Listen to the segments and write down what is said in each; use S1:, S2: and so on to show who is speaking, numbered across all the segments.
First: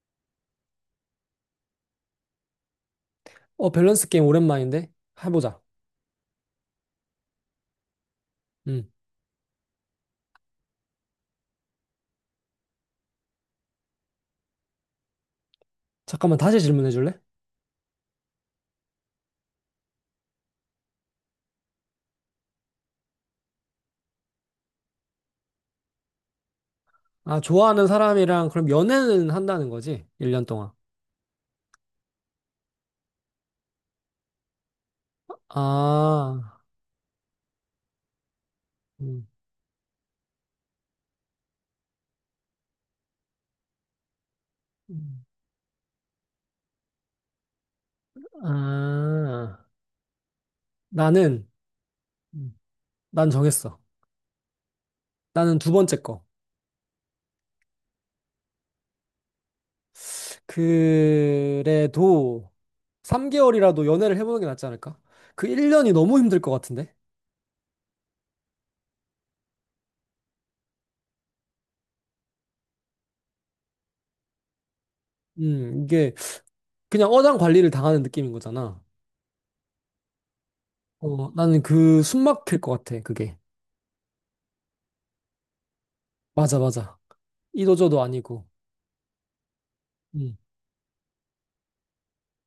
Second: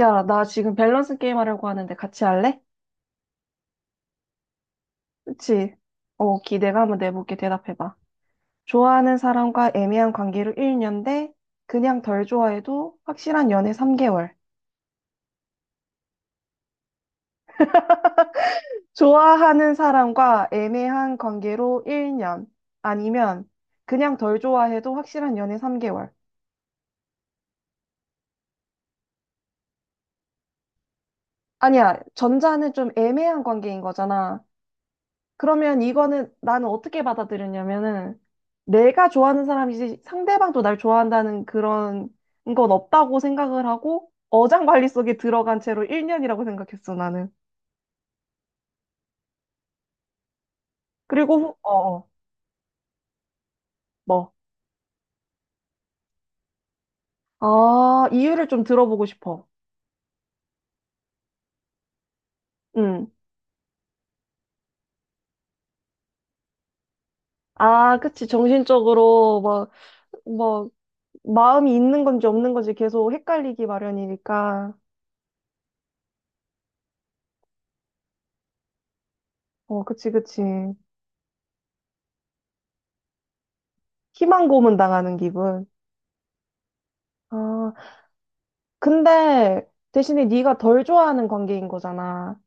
S1: 야, 나 지금 밸런스 게임 하려고 하는데 같이 할래?
S2: 밸런스 게임 오랜만인데? 해보자.
S1: 그치? 어, 기대가 한번 내볼게. 대답해봐.
S2: 음.
S1: 좋아하는 사람과 애매한 관계로 1년 대 그냥 덜 좋아해도 확실한 연애 3개월.
S2: 잠깐만, 다시 질문해 줄래?
S1: 좋아하는 사람과 애매한 관계로 1년. 아니면 그냥 덜 좋아해도 확실한 연애 3개월.
S2: 좋아하는 사람이랑 그럼 연애는 한다는 거지? 1년 동안.
S1: 아니야, 전자는 좀 애매한 관계인 거잖아. 그러면 이거는
S2: 아,
S1: 나는 어떻게 받아들였냐면은 내가
S2: 음,
S1: 좋아하는 사람이지 상대방도 날 좋아한다는 그런 건 없다고 생각을 하고 어장관리 속에
S2: 음.
S1: 들어간 채로 1년이라고 생각했어, 나는.
S2: 아,
S1: 그리고,
S2: 나는,
S1: 후- 어, 어,
S2: 음, 난 정했어.
S1: 뭐.
S2: 나는 두 번째 거.
S1: 아, 이유를 좀 들어보고 싶어.
S2: 그래도
S1: 응.
S2: 3개월이라도 연애를 해보는 게 낫지 않을까? 그 1년이 너무 힘들 것 같은데?
S1: 아, 그치. 정신적으로 막, 뭐, 마음이 있는 건지 없는 건지 계속 헷갈리기 마련이니까.
S2: 이게 그냥 어장 관리를 당하는 느낌인 거잖아.
S1: 어, 그치, 그치.
S2: 나는 그 숨 막힐 것 같아, 그게.
S1: 희망 고문 당하는 기분.
S2: 맞아, 맞아.
S1: 아,
S2: 이도저도 아니고.
S1: 근데 대신에
S2: 음,
S1: 네가 덜 좋아하는 관계인 거잖아.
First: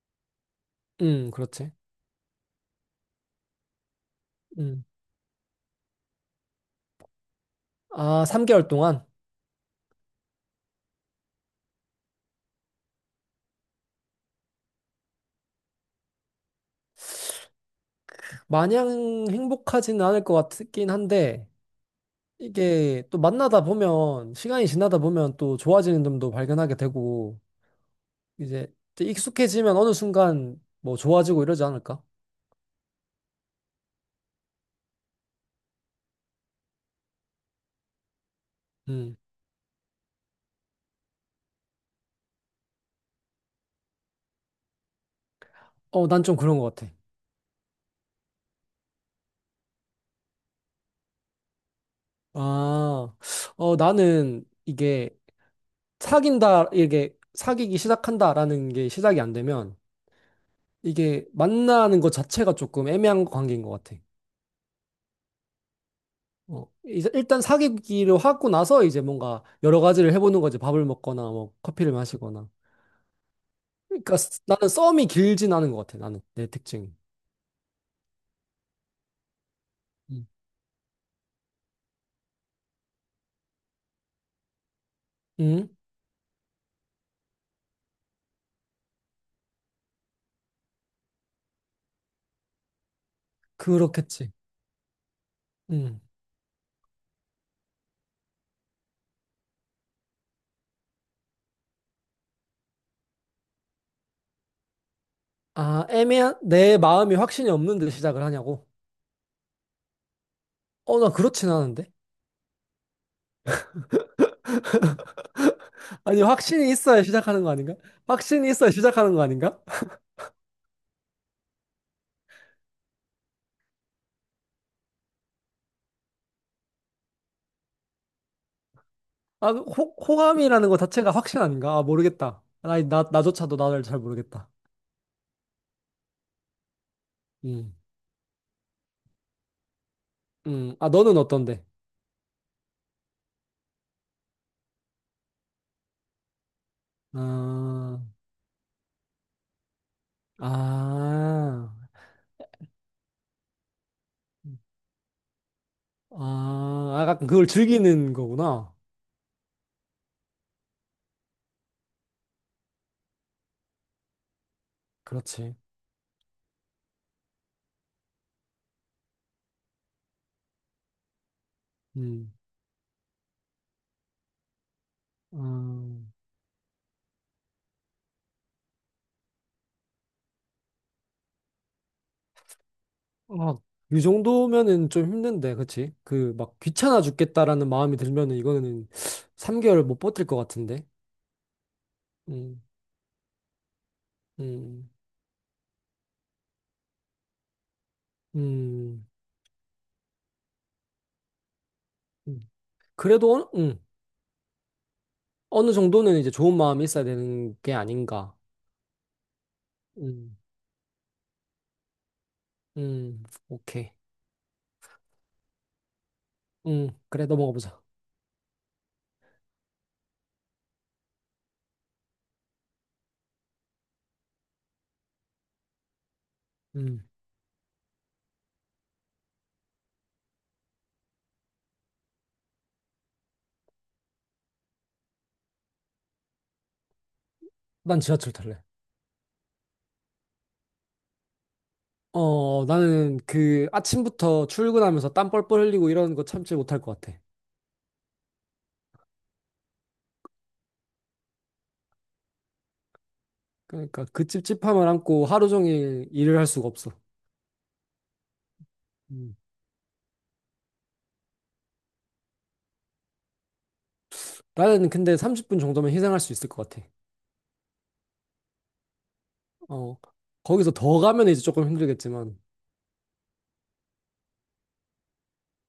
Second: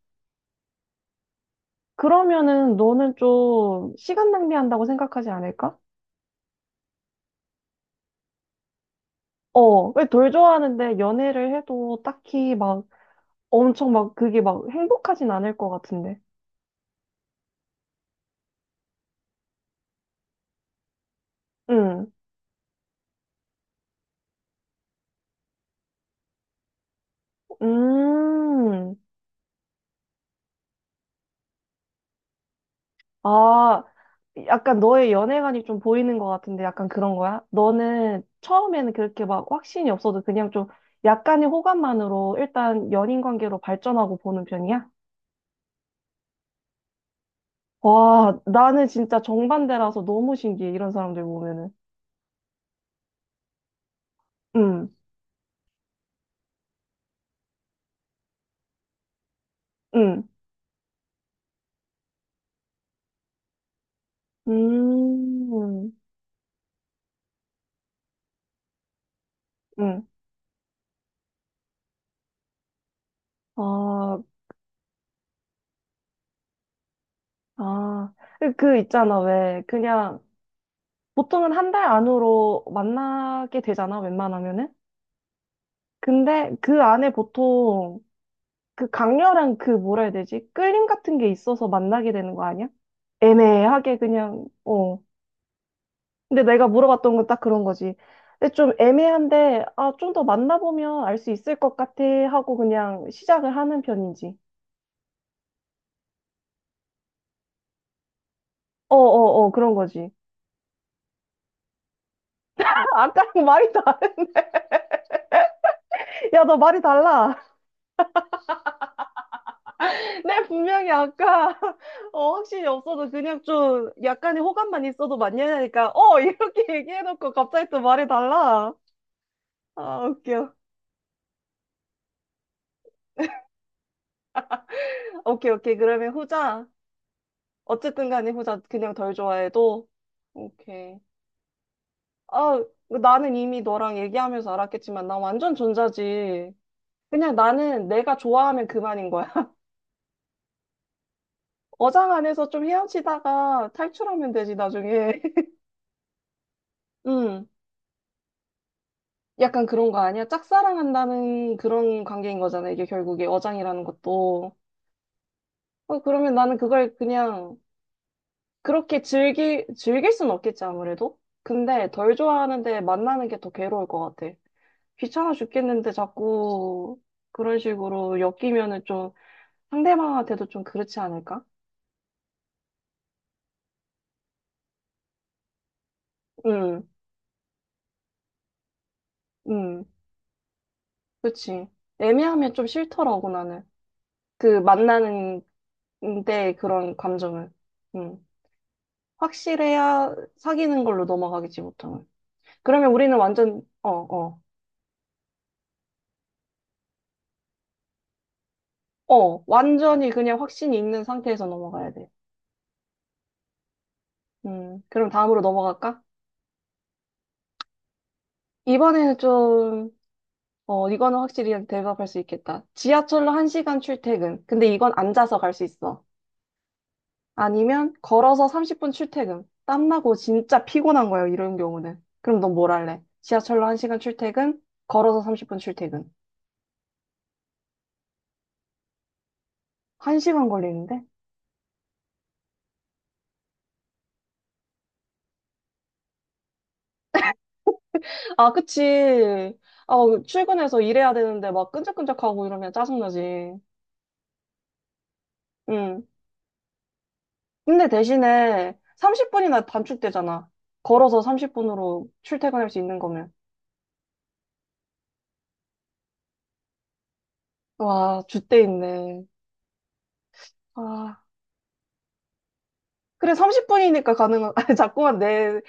S2: 그렇지.
S1: 그러면은 너는 좀 시간
S2: 음.
S1: 낭비한다고 생각하지 않을까?
S2: 3개월 동안?
S1: 어, 왜 덜 좋아하는데 연애를 해도 딱히 막 엄청 막 그게 막 행복하진 않을 것 같은데.
S2: 마냥 행복하지는 않을 것 같긴 한데,
S1: 응.
S2: 이게 또 만나다 보면, 시간이 지나다 보면 또 좋아지는 점도 발견하게 되고,
S1: 음.
S2: 이제 익숙해지면 어느 순간 뭐 좋아지고 이러지 않을까?
S1: 아, 약간 너의 연애관이 좀 보이는 것 같은데 약간 그런 거야? 너는 처음에는
S2: 음.
S1: 그렇게 막 확신이 없어도 그냥 좀 약간의 호감만으로 일단 연인 관계로 발전하고 보는 편이야?
S2: 난 좀 그런 것 같아.
S1: 와, 나는 진짜 정반대라서 너무 신기해, 이런 사람들 보면은.
S2: 아, 나는
S1: 응,
S2: 이게 사귄다, 이게 사귀기 시작한다라는 게 시작이 안 되면,
S1: 응,
S2: 이게 만나는 것 자체가 조금 애매한 관계인 것 같아.
S1: 음,
S2: 이제 일단 사귀기로 하고 나서 이제 뭔가 여러
S1: 응.
S2: 가지를 해보는 거지. 밥을 먹거나 뭐 커피를 마시거나.
S1: 아,
S2: 나는 썸이 길진 않은 것 같아. 나는 내 특징이.
S1: 아. 그 있잖아, 왜. 그냥,
S2: 음.
S1: 보통은 한 달 안으로 만나게 되잖아, 웬만하면은.
S2: 음,
S1: 근데 그 안에 보통 그 강렬한 그 뭐라 해야 되지? 끌림 같은 게 있어서 만나게 되는 거 아니야? 애매하게
S2: 그렇겠지.
S1: 그냥, 어.
S2: 음.
S1: 근데 내가 물어봤던 건 딱 그런 거지. 근데 좀 애매한데, 아, 좀 더 만나보면 알 수 있을 것 같아 하고 그냥 시작을 하는 편인지.
S2: 아, 애매한 내 마음이 확신이 없는데 시작을 하냐고?
S1: 어어어, 그런 거지.
S2: 나 그렇진 않은데.
S1: 아까랑 말이 다,
S2: 아니,
S1: 야, 너
S2: 확신이
S1: 말이
S2: 있어야
S1: 달라.
S2: 시작하는 거 아닌가? 확신이 있어야 시작하는 거 아닌가?
S1: 내 분명히 아까, 어, 확신이 없어도 그냥 좀 약간의 호감만 있어도 만나니까, 이렇게 얘기해놓고 갑자기 또 말이 달라. 아, 웃겨.
S2: 호감이라는 거 자체가 확신 아닌가? 아, 모르겠다. 나조차도 나를 잘 모르겠다.
S1: 오케이, 오케이. 그러면 후자.
S2: 음.
S1: 어쨌든 간에 후자 그냥 덜 좋아해도.
S2: 음. 아,
S1: 오케이.
S2: 너는 어떤데?
S1: 아, 나는 이미 너랑 얘기하면서 알았겠지만, 나 완전 전자지. 그냥 나는
S2: 아.
S1: 내가 좋아하면 그만인 거야.
S2: 아,
S1: 어장 안에서 좀 헤엄치다가 탈출하면 되지, 나중에.
S2: 아, 약간
S1: 음,
S2: 그걸 즐기는 거구나.
S1: 약간 그런 거 아니야? 짝사랑한다는 그런 관계인 거잖아, 이게 결국에 어장이라는 것도.
S2: 그렇지.
S1: 어, 그러면 나는 그걸 그냥 그렇게 즐길 순 없겠지, 아무래도? 근데 덜
S2: 음,
S1: 좋아하는데 만나는 게 더 괴로울 것 같아. 귀찮아 죽겠는데
S2: 음,
S1: 자꾸 그런 식으로 엮이면은 좀 상대방한테도 좀 그렇지 않을까?
S2: 아, 이 정도면은 좀 힘든데, 그치? 막
S1: 응,
S2: 귀찮아 죽겠다라는 마음이 들면은 이거는 3개월
S1: 응,
S2: 못 버틸 것 같은데.
S1: 그치. 애매하면
S2: 음,
S1: 좀 싫더라고, 나는. 그
S2: 음,
S1: 만나는 데 그런 감정을. 응.
S2: 음,
S1: 확실해야 사귀는 걸로 넘어가겠지, 보통은.
S2: 음.
S1: 그러면 우리는
S2: 그래도,
S1: 완전,
S2: 어느- 음,
S1: 어, 어,
S2: 어느 정도는 이제 좋은 마음이 있어야 되는 게 아닌가.
S1: 어, 완전히
S2: 음,
S1: 그냥 확신이 있는 상태에서 넘어가야 돼.
S2: 오케이.
S1: 그럼 다음으로 넘어갈까?
S2: 그래, 넘어가 보자.
S1: 이번에는 좀, 이거는 확실히 대답할 수 있겠다. 지하철로 1시간 출퇴근. 근데 이건 앉아서 갈 수 있어.
S2: 음,
S1: 아니면 걸어서 30분 출퇴근. 땀나고 진짜 피곤한 거예요, 이런 경우는. 그럼 넌 뭘 할래? 지하철로 1시간 출퇴근, 걸어서 30분 출퇴근.
S2: 난 지하철 탈래.
S1: 1시간 걸리는데?
S2: 나는 그 아침부터 출근하면서 땀 뻘뻘 흘리고 이런 거 참지 못할 것 같아.
S1: 아, 그치. 아, 출근해서 일해야 되는데 막 끈적끈적하고 이러면 짜증나지.
S2: 그러니까 그 찝찝함을 안고 하루
S1: 응.
S2: 종일 일을 할 수가 없어.
S1: 근데 대신에
S2: 음.
S1: 30분이나 단축되잖아. 걸어서 30분으로 출퇴근할 수 있는 거면.
S2: 나는 근데 30분 정도면 희생할 수 있을 것 같아.
S1: 와, 줏대 있네.
S2: 어, 거기서 더
S1: 아,
S2: 가면 이제 조금 힘들겠지만.
S1: 그래, 30분이니까 가능한, 아, 자꾸만 내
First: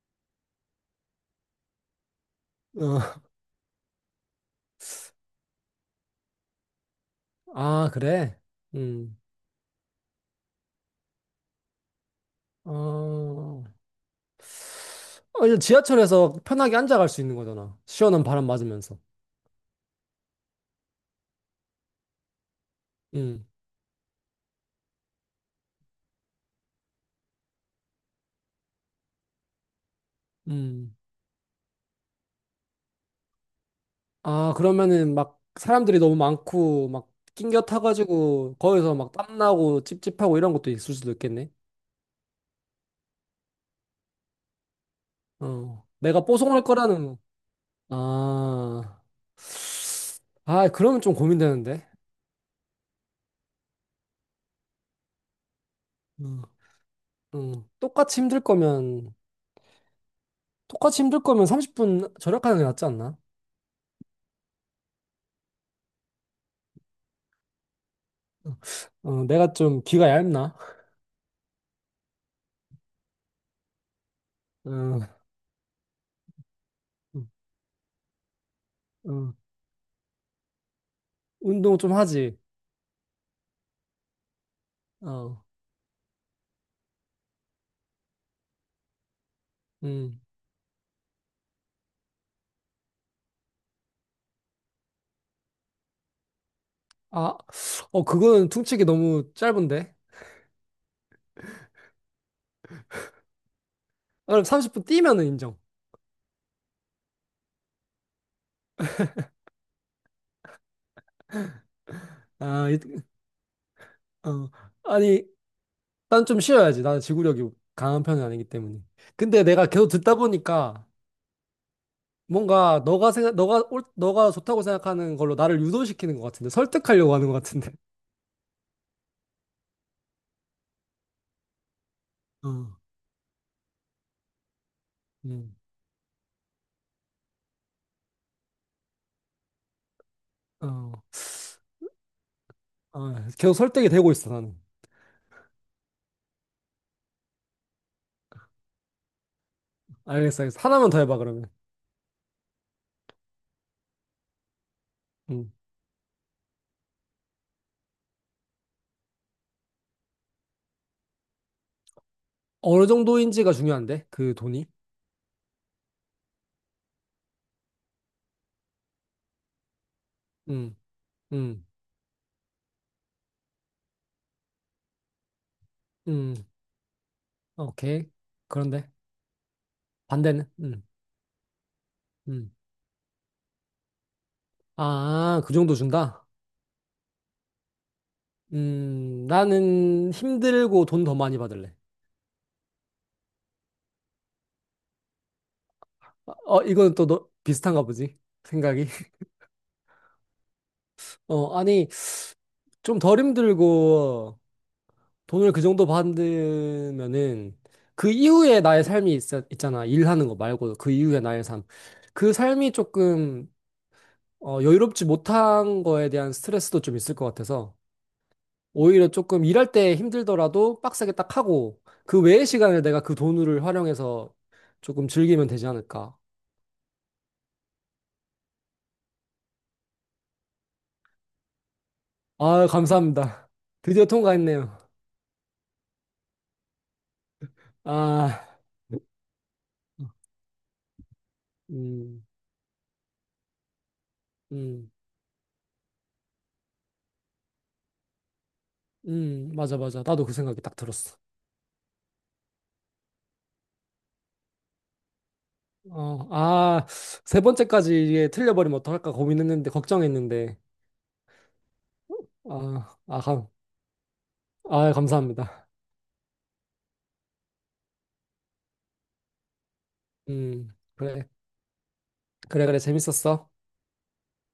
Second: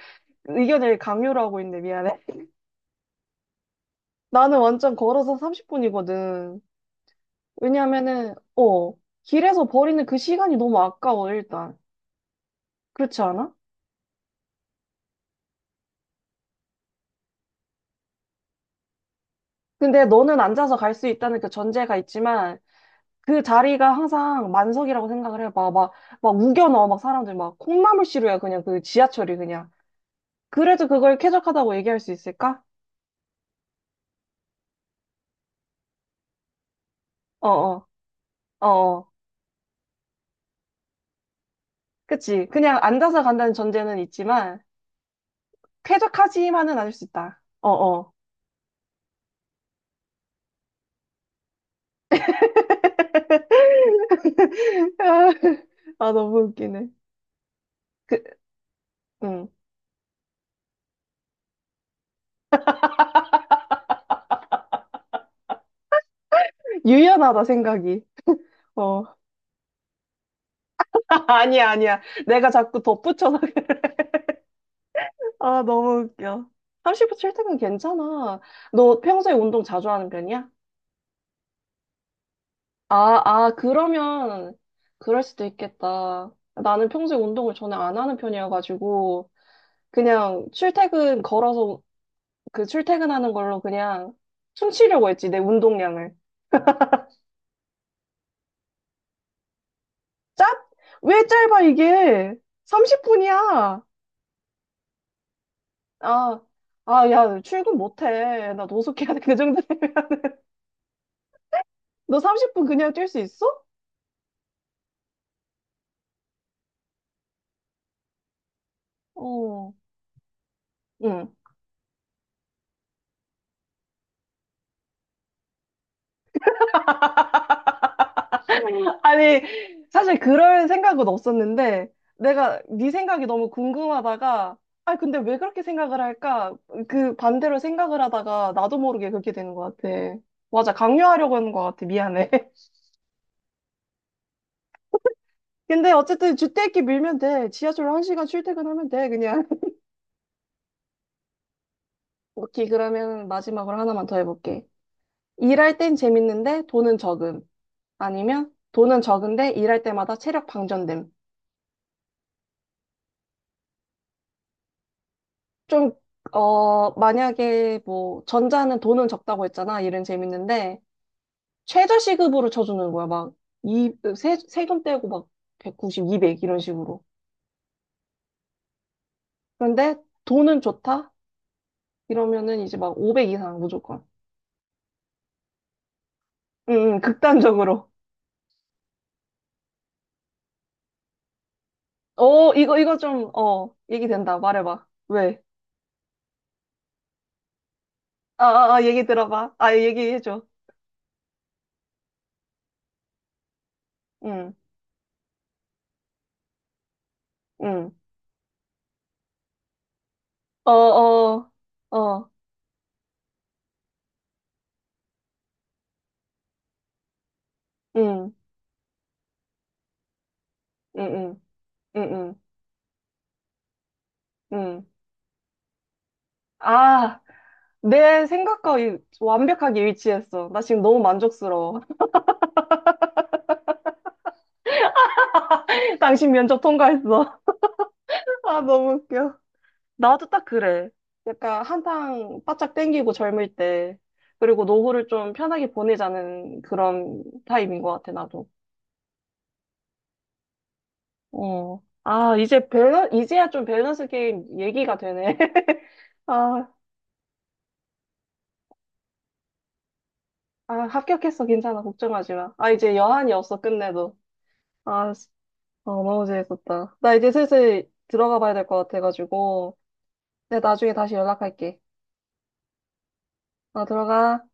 S1: 의견을 강요를 하고 있네. 미안해.
S2: 어,
S1: 나는 완전 걸어서 30분이거든.
S2: 아,
S1: 왜냐면은,
S2: 그래? 음.
S1: 길에서 버리는 그 시간이 너무 아까워, 일단. 그렇지 않아?
S2: 어, 이제 지하철에서 편하게 앉아갈 수 있는 거잖아. 시원한 바람 맞으면서.
S1: 근데 너는 앉아서 갈 수 있다는 그 전제가 있지만, 그
S2: 음,
S1: 자리가 항상 만석이라고 생각을 해봐. 막, 막 우겨넣어, 막 사람들 막 콩나물 시루야, 그냥 그 지하철이 그냥. 그래도
S2: 음.
S1: 그걸 쾌적하다고 얘기할 수 있을까?
S2: 아, 그러면은 막 사람들이 너무 많고 막 낑겨
S1: 어어,
S2: 타가지고 거기서
S1: 어어.
S2: 막 땀나고 찝찝하고 이런 것도 있을 수도 있겠네.
S1: 그치. 그냥 앉아서 간다는 전제는 있지만,
S2: 어. 내가 뽀송할
S1: 쾌적하지만은 않을 수
S2: 거라는
S1: 있다. 어어.
S2: 아. 아, 그러면 좀 고민되는데.
S1: 아, 너무
S2: 음.
S1: 웃기네.
S2: 음.
S1: 그, 음.
S2: 똑같이 힘들 거면 30분 절약하는 게 낫지 않나?
S1: 유연하다 생각이. 어.
S2: 어, 내가 좀 귀가 얇나?
S1: 아니야, 아니야. 내가 자꾸 덧붙여서.
S2: 어,
S1: 아, 너무 웃겨. 30분 출퇴근 괜찮아. 너 평소에
S2: 어,
S1: 운동 자주 하는 편이야?
S2: 운동 좀 하지.
S1: 아, 아, 그러면 그럴 수도
S2: 어,
S1: 있겠다. 나는 평소에 운동을 전혀 안 하는 편이어가지고
S2: 음.
S1: 그냥 출퇴근 걸어서 그 출퇴근하는 걸로 그냥 퉁치려고 했지, 내 운동량을.
S2: 아, 어, 그거는 퉁치기 너무 짧은데?
S1: 짭? 왜 짧아, 이게? 30분이야.
S2: 아, 그럼 30분 뛰면은 인정.
S1: 아, 아, 야, 출근 못해. 나 노숙해야 돼. 그 정도 되면. 너 30분
S2: 아,
S1: 그냥 뛸 수 있어?
S2: 어, 아니, 난 좀 쉬어야지. 나는 지구력이 강한 편은 아니기 때문에. 근데 내가
S1: 어,
S2: 계속 듣다 보니까
S1: 응.
S2: 뭔가 너가 생각, 너가 옳- 너가 좋다고 생각하는 걸로 나를 유도시키는 것 같은데, 설득하려고 하는 것 같은데.
S1: 아니, 사실 그럴 생각은 없었는데,
S2: 어,
S1: 내가 네 생각이 너무 궁금하다가, 아, 근데 왜
S2: 음,
S1: 그렇게 생각을 할까? 그 반대로 생각을 하다가 나도 모르게 그렇게 되는 것 같아. 맞아,
S2: 어,
S1: 강요하려고 하는 것 같아. 미안해.
S2: 계속 설득이 되고 있어, 나는.
S1: 근데 어쨌든 주택기 밀면 돼. 지하철로 1시간 출퇴근하면 돼, 그냥.
S2: 알겠어, 알겠어. 하나만 더 해봐, 그러면.
S1: 오케이, 그러면 마지막으로 하나만 더 해볼게.
S2: 음.
S1: 일할 땐 재밌는데 돈은 적음. 아니면 돈은 적은데 일할 때마다 체력 방전됨.
S2: 어느 정도인지가 중요한데, 그 돈이.
S1: 좀, 만약에 뭐, 전자는 돈은 적다고 했잖아. 일은
S2: 음,
S1: 재밌는데,
S2: 음,
S1: 최저시급으로 쳐주는 거야. 막, 세금 떼고 막, 190,
S2: 음,
S1: 200 이런 식으로.
S2: 오케이. 그런데
S1: 그런데
S2: 반대는,
S1: 돈은 좋다?
S2: 음.
S1: 이러면은 이제 막 500 이상 무조건.
S2: 아, 그 정도 준다?
S1: 응, 응, 극단적으로.
S2: 나는 힘들고 돈 더 많이 받을래.
S1: 어, 이거 좀, 얘기 된다. 말해봐. 왜?
S2: 어, 어, 이건 또 너, 비슷한가 보지?
S1: 어, 어, 어,
S2: 생각이.
S1: 얘기 들어봐. 아, 얘기해줘.
S2: 아니, 좀 덜 힘들고
S1: 응,
S2: 돈을 그 정도 받으면은
S1: 응.
S2: 그 이후에 나의 있잖아. 일하는 거
S1: 어,
S2: 말고 그 이후에 나의
S1: 어,
S2: 삶.
S1: 어,
S2: 그 삶이 조금 여유롭지 못한 거에 대한 스트레스도 좀 있을 것 같아서
S1: 응,
S2: 오히려 조금 일할 때 힘들더라도
S1: 응,
S2: 빡세게 딱
S1: 응,
S2: 하고
S1: 응,
S2: 그
S1: 응.
S2: 외의 시간을 내가 그 돈을 활용해서
S1: 응.
S2: 조금 즐기면 되지 않을까.
S1: 아, 내 생각과 완벽하게 일치했어. 나 지금 너무 만족스러워.
S2: 아, 감사합니다. 드디어 통과했네요.
S1: 당신 면접 통과했어.
S2: 아,
S1: 아, 너무 웃겨. 나도 딱 그래. 약간
S2: 음,
S1: 한탕 바짝 땡기고 젊을 때. 그리고
S2: 음,
S1: 노후를 좀 편하게 보내자는 그런 타입인 것 같아, 나도.
S2: 맞아, 맞아. 나도 그 생각이 딱 들었어.
S1: 어. 아, 이제야 좀 밸런스 게임 얘기가 되네.
S2: 어,
S1: 아.
S2: 아, 세 번째까지 이게 틀려버리면 어떡할까 고민했는데, 걱정했는데.
S1: 아, 합격했어. 괜찮아. 걱정하지 마. 아, 이제
S2: 아, 아,
S1: 여한이
S2: 감,
S1: 없어. 끝내도.
S2: 아,
S1: 아, 씨.
S2: 감사합니다.
S1: 어, 너무 재밌었다. 나 이제 슬슬 들어가 봐야 될 것 같아가지고. 내가
S2: 음,
S1: 나중에 다시
S2: 그래,
S1: 연락할게.
S2: 그래, 재밌었어.
S1: 아, 들어가.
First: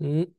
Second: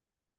S2: 음.